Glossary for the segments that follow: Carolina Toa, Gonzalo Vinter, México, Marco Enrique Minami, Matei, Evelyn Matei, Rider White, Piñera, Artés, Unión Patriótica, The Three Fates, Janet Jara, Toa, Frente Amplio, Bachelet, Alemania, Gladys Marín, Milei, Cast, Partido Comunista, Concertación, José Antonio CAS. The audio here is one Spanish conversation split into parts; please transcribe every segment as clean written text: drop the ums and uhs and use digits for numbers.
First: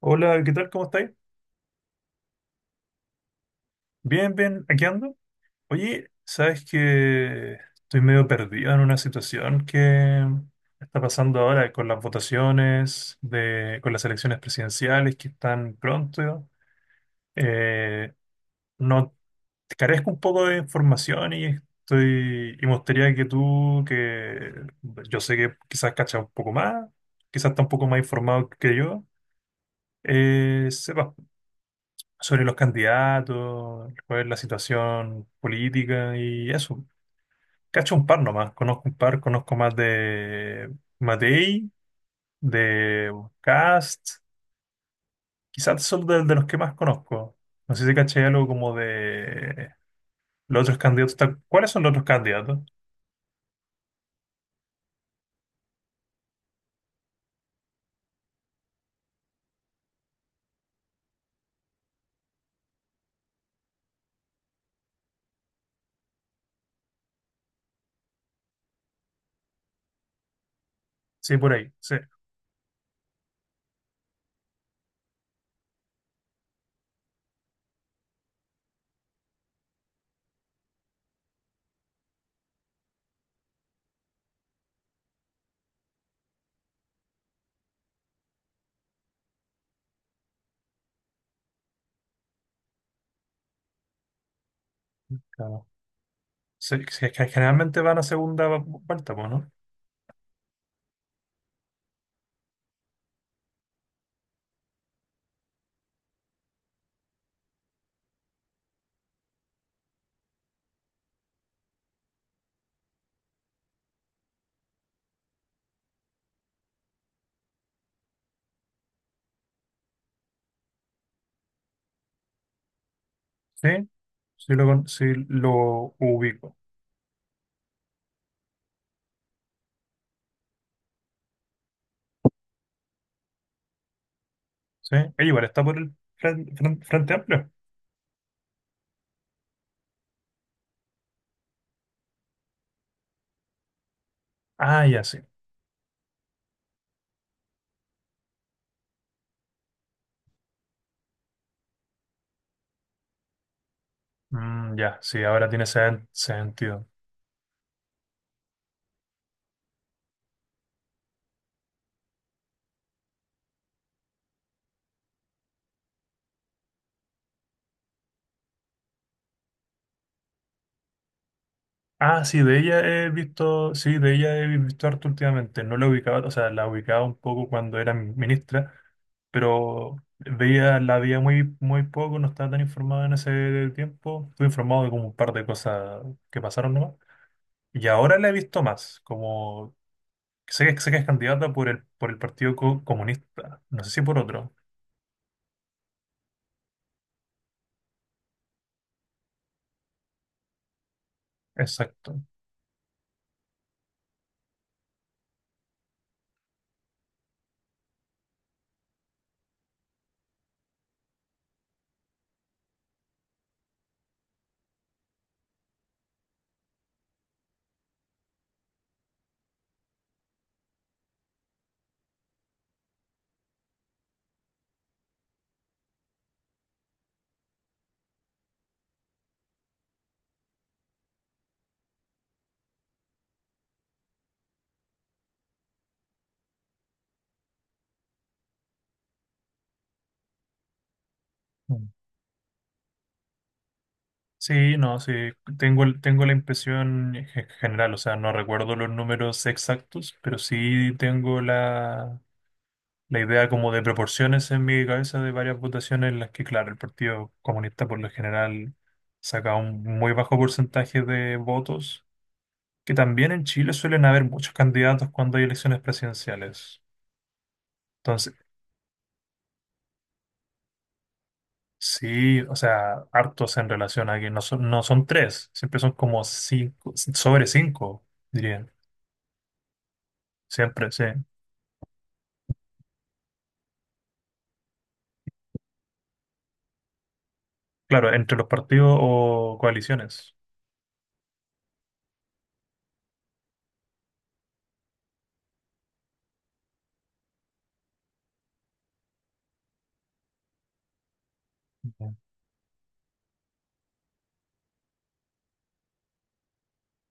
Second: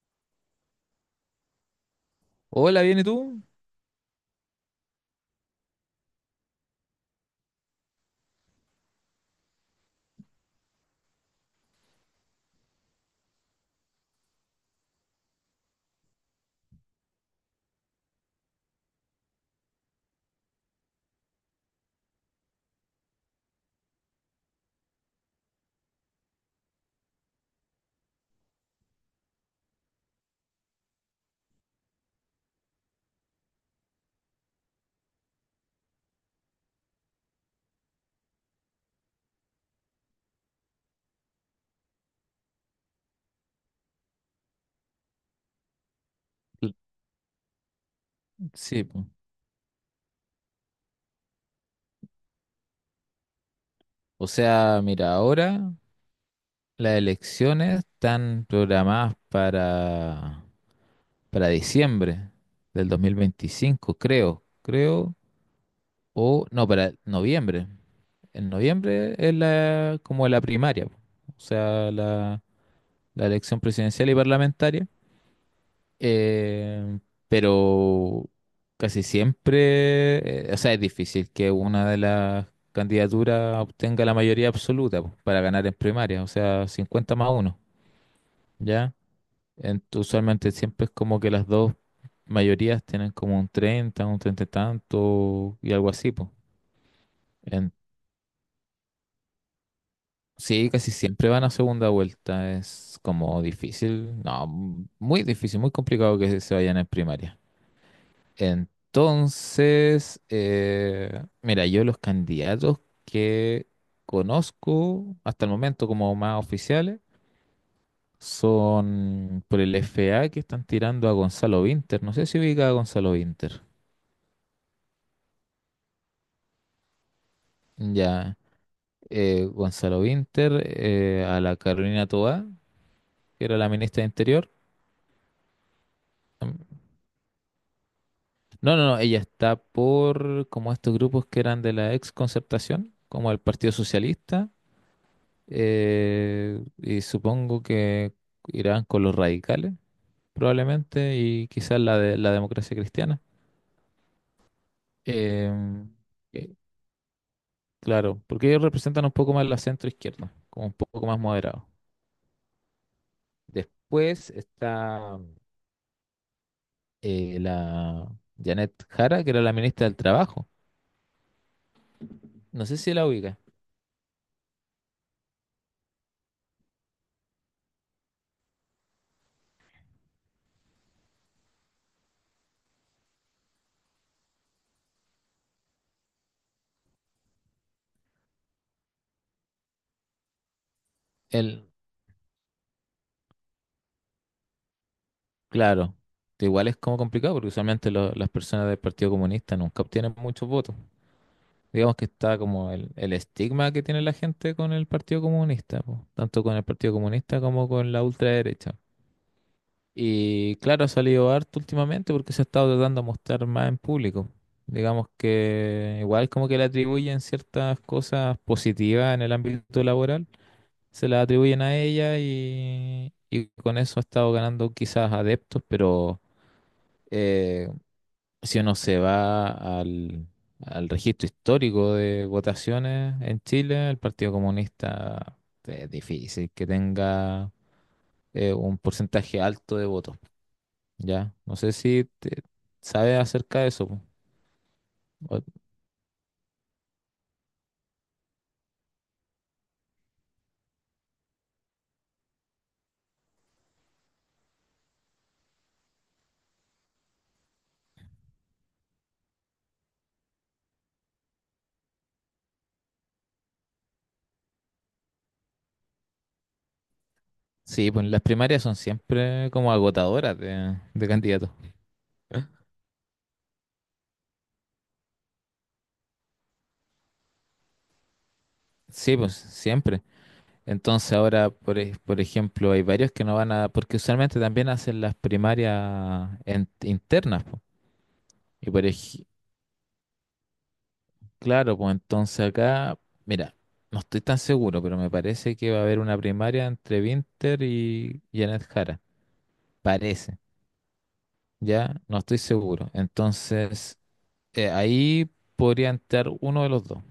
Hola, ¿qué tal? ¿Cómo estáis? Hola, ¿viene tú? Bien, bien, aquí ando. Oye, sabes que estoy medio perdido en una situación que está pasando ahora con las votaciones, con las elecciones presidenciales que están pronto. Eh, no carezco un poco de información y estoy y me gustaría que yo sé que quizás cachas un poco más, quizás está un poco más informado que yo, sepas sobre los candidatos, cuál es la situación política y eso. Cacho un par nomás, conozco un par, conozco más de Matei, de Cast, quizás son de los que L- más conozco. No sé si caché algo como Sí, po. de los otros candidatos. ¿Cuáles son los otros candidatos? O sea, mira, ahora las elecciones están programadas para diciembre del 2025, creo, creo, o no, para noviembre. En noviembre es la, como la primaria, po. Sí, O por ahí, sea, sí. la elección presidencial y parlamentaria. Eh, pero casi siempre, o sea, es difícil que una de las candidaturas obtenga la mayoría absoluta po, para ganar en primaria, o sea, 50 más 1, ¿ya? Usualmente siempre es como que las dos mayorías tienen como un 30 y tanto Claro. y algo así, pues. Sí, sí, es que generalmente van a segunda vuelta, pues, ¿no? Sí, casi siempre van a segunda vuelta, es como difícil, no, muy difícil, muy complicado que se vayan en primaria. Entonces, mira, yo los candidatos que conozco hasta el momento como más oficiales son por el FA, que están tirando a Gonzalo Vinter. No sé si ubica a Gonzalo Vinter. Sí, sí lo ubico. Ya, Gonzalo Vinter, a la Carolina Toa, que era la ministra de Interior. Sí, igual está por el Mm, Frente Amplio. No, no, no, ella está por como estos grupos que eran de la ex Concertación, como el Partido Socialista. Ah, ya, sí. Y supongo que irán con los radicales, probablemente, y quizás la de la democracia cristiana. Mm, ya, sí, ahora tiene Em, eh, sentido. claro, porque ellos representan un poco más la centro izquierda, como un poco más moderado. Después está la Janet Jara, que era la ministra del Trabajo. Ah, sí, de No sé ella si la he ubica. visto, sí, de ella he visto harto últimamente. No la ubicaba, o sea, la ubicaba un poco cuando era ministra, pero veía, la veía muy, muy poco, no estaba tan informado en ese tiempo. Estuve informado de como un par de cosas que pasaron nomás. Y ahora la he visto más, como sé que es candidata El, por el Comunista, no sé si por otro. claro, igual es como complicado, porque usualmente las personas del Partido Comunista nunca obtienen muchos votos. Digamos que Exacto. está como el estigma que tiene la gente con el Partido Comunista, po, tanto con el Partido Comunista como con la ultraderecha. Y claro, ha salido harto últimamente porque se ha estado tratando de mostrar más en público. Digamos que igual como que le atribuyen ciertas cosas positivas en el ámbito laboral, se las atribuyen a ella, y con eso ha estado ganando quizás adeptos, pero... eh, si uno se va al, al registro histórico de votaciones en Chile, el Partido Comunista es difícil que tenga un porcentaje alto de votos, ¿ya? No sé si sabes acerca de eso, po. Sí, no, sí, O- tengo la impresión en general, o sea, no recuerdo los números exactos, pero sí tengo la idea como de proporciones en mi cabeza de varias votaciones en las que, claro, el Partido Comunista por lo general saca un muy bajo porcentaje de votos, que también en Chile suelen haber muchos candidatos cuando hay elecciones presidenciales. sí, pues las Entonces, primarias son siempre como agotadoras de candidatos. sí, o sea, hartos en relación a que no son tres, siempre son como cinco, sobre cinco, diría. Sí, pues siempre. Siempre, sí. Entonces ahora, por ejemplo, hay varios que no van a, porque usualmente también hacen las primarias internas, po. Claro, entre los Y por, partidos ej- o coaliciones. Claro, pues entonces acá, mira, no estoy tan seguro, pero me parece que va a haber una primaria entre Winter y Janet Jara. Parece, ya, no estoy seguro. Entonces, ahí podría entrar uno de los dos.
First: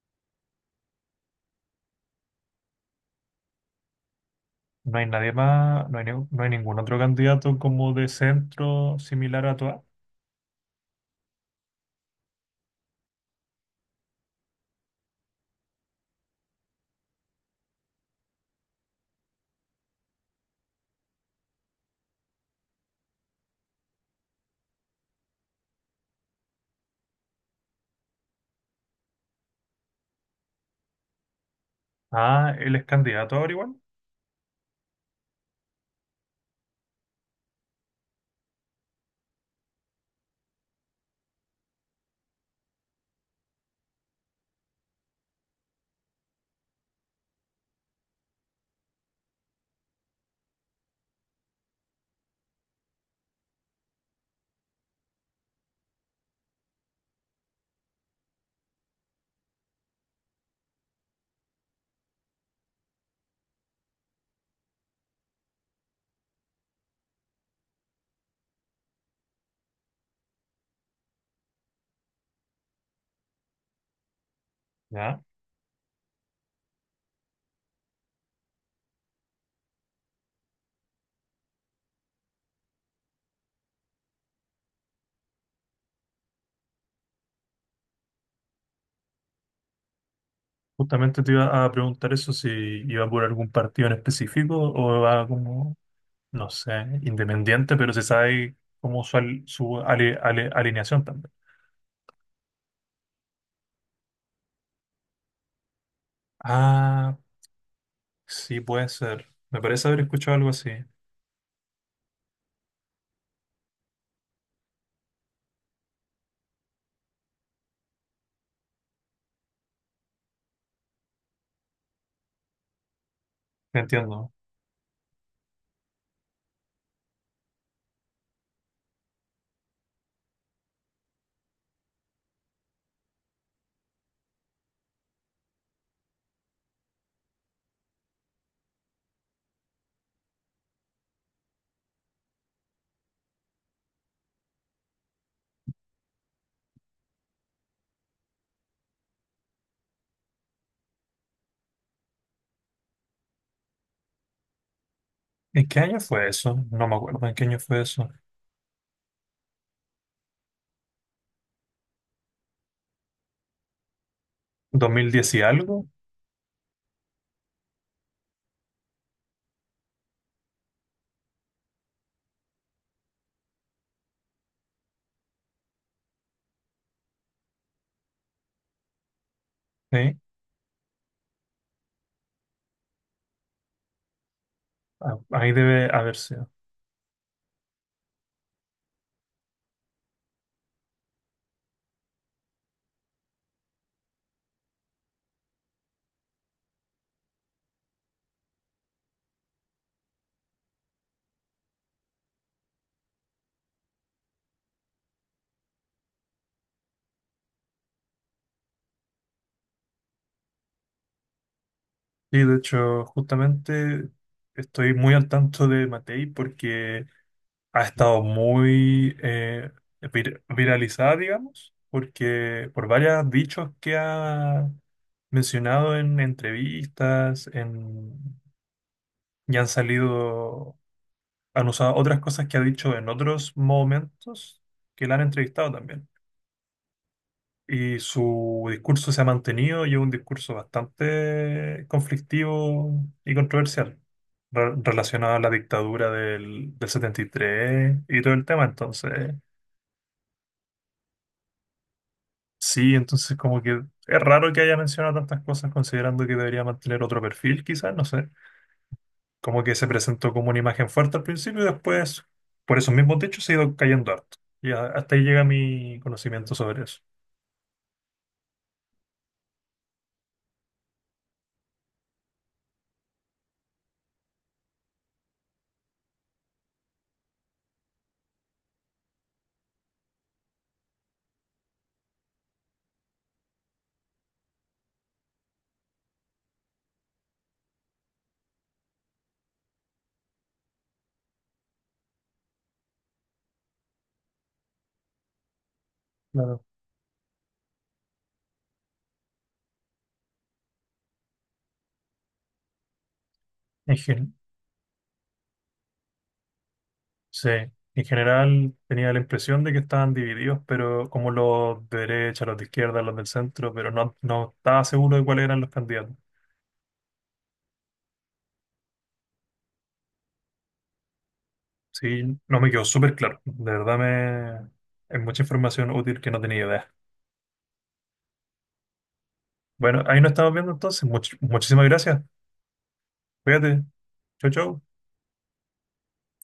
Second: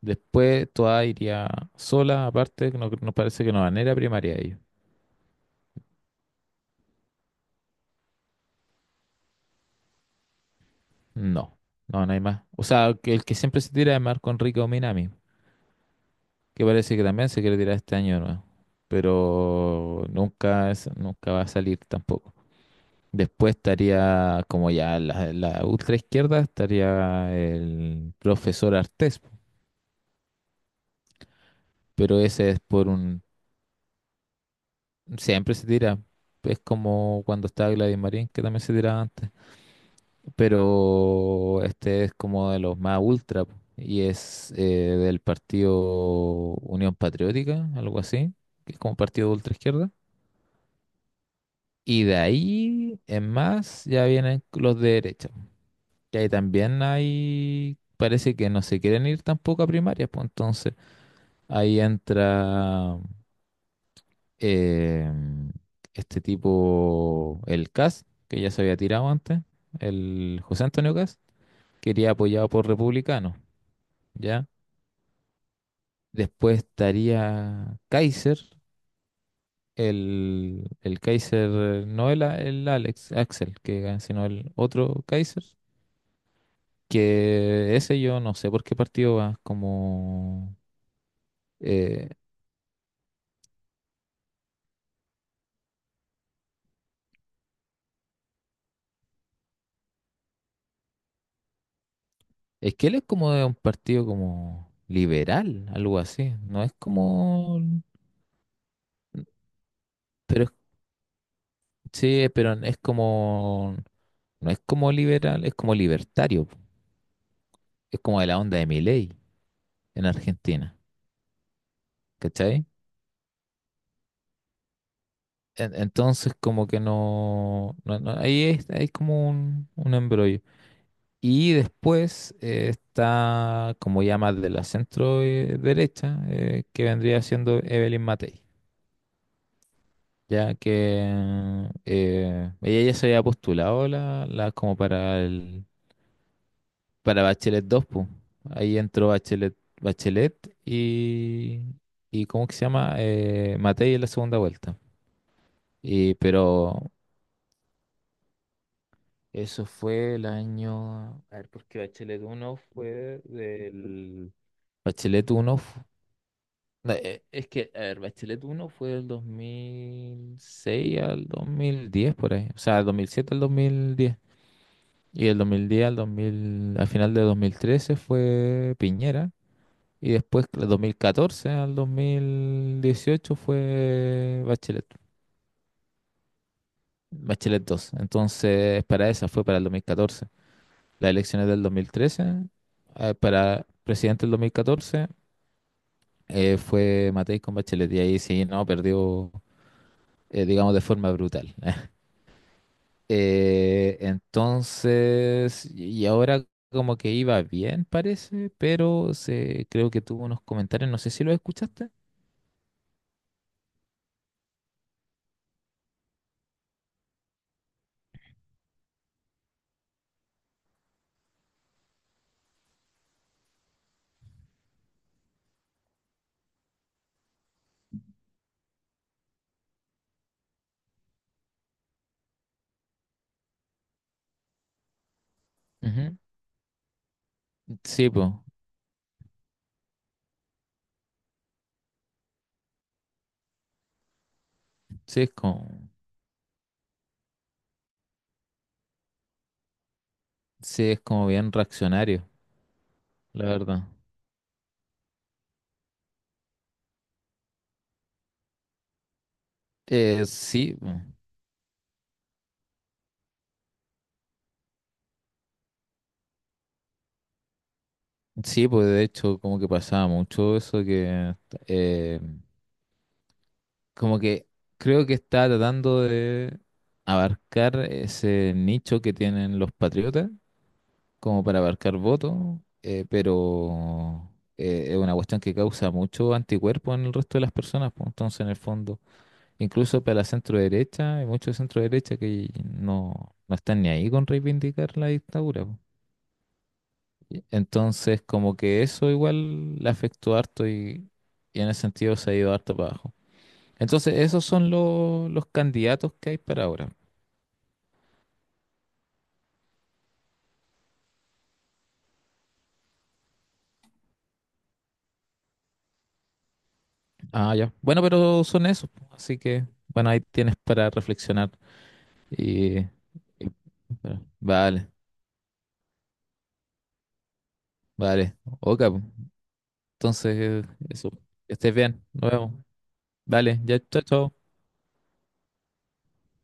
Después toda iría sola, aparte, que no, no parece que no van a ir a primaria ellos. No hay nadie más, no hay ningún otro candidato como de centro similar a Toa. No, no, no hay más. O sea, que el que siempre se tira es Marco Enrique Minami, que parece que también se quiere tirar este año nuevo. Pero nunca, nunca va a salir tampoco. Después estaría como ya la ultra izquierda, estaría el profesor Artés, pero ese Ah, es él es por un... candidato ahora igual. Siempre se tira, es como cuando estaba Gladys Marín, que también se tiraba antes, pero este es como de los más ultra po, y es del partido Unión Patriótica, algo así, que es como partido de ultra izquierda. Y de ahí en más ya vienen los de derecha. Que ahí también hay, parece que no se quieren ir tampoco a primaria, pues entonces ahí entra eh, este tipo, el CAS, que ya se había tirado antes, el José Antonio CAS, que iría apoyado por republicanos, ¿ya? Ya. Después estaría Kaiser, el Kaiser, no el Alex, Axel, que gana, sino el otro Kaiser, que ese yo no sé por qué partido va, como... Justamente te iba a eh, preguntar eso, si iba por algún partido en específico o va como, no sé, independiente, pero se sabe como su, al- su ale- ale- alineación también. Es que él es como de un partido como liberal, algo así. No es Ah, como... sí, puede ser. Me parece haber escuchado Pero algo así. sí, pero es como... No es como liberal, es como libertario, po. Es como de la onda de Milei en Argentina. ¿Cachai? Entiendo. Entonces como que no... ahí es, hay como un embrollo. Y después está como ya más de la centro derecha, que vendría siendo Evelyn Matei. Ya que ella ya se había postulado la como para el para Bachelet dos, pues. Ahí entró Bachelet, Bachelet y ¿cómo que se llama? Matei en la segunda vuelta. ¿En qué año Y, fue eso? pero No me acuerdo en qué año fue eso. eso fue el año. A ver, porque Bachelet 1 fue del. Dos mil Bachelet diez y 1 algo, no, es que, a ver, Bachelet 1 fue del 2006 al 2010 por ahí. O sea, del 2007 al 2010. Y el 2010 al 2000, al final de 2013 fue Piñera. Y ¿sí? después, del 2014 al 2018 fue Bachelet, Ah, ahí debe haber sido. Bachelet dos. Entonces, para esa fue para el 2014. Las elecciones del 2013, para presidente del 2014, fue Matei con Bachelet. Y ahí sí, no, perdió, digamos, de forma brutal. Entonces, y ahora como que iba bien, parece, pero se, creo que tuvo unos comentarios, no sé si los escuchaste. Sí, de hecho, justamente estoy muy al tanto de Matei porque ha estado muy viralizada, digamos, porque por varios dichos que ha mencionado en entrevistas, en, y han salido, han usado otras cosas que ha dicho en otros momentos que la han entrevistado también. Ujú. Y Sí, pues, su discurso se ha mantenido y es un discurso bastante conflictivo y controversial sí es relacionado a la como, dictadura del 73 y todo el tema. Entonces, sí es como bien reaccionario, sí, entonces la como que verdad. es raro que haya mencionado tantas cosas considerando que debería mantener otro perfil, quizás, no sé. Como que se presentó como una Sí, po. imagen fuerte al principio y después, por esos mismos dichos, se ha ido cayendo harto. Hasta ahí llega mi conocimiento sobre eso. Sí, pues de hecho como que pasaba mucho eso que eh, como que creo que está tratando de abarcar ese nicho que tienen los patriotas como para abarcar voto, pero es una cuestión que causa mucho anticuerpo en el resto de las personas, pues, entonces en el fondo, incluso para la centro derecha, hay muchos de centro derecha que no, no están ni ahí con reivindicar la dictadura, pues. Claro. Y entonces, como que eso igual le afectó harto y en ese sentido se ha ido harto para abajo. En, Entonces, gen- esos son los candidatos que hay para ahora. Sí, en general tenía la impresión de que estaban divididos, pero como los de derecha, los de izquierda, los del centro, pero no, no estaba seguro de cuáles eran los candidatos. Ah, ya. Bueno, pero son esos, pues, así que, bueno, ahí tienes para reflexionar. Sí, no me Y, quedó y- súper claro. De verdad me... vale, Es mucha información útil que no tenía idea. vale. Ok, pues, Bueno, ahí nos estamos entonces, viendo entonces. eso. Que estés Muchísimas bien. gracias. Nos vemos. Vale, ya, Cuídate. chao, chao. Chau, chau.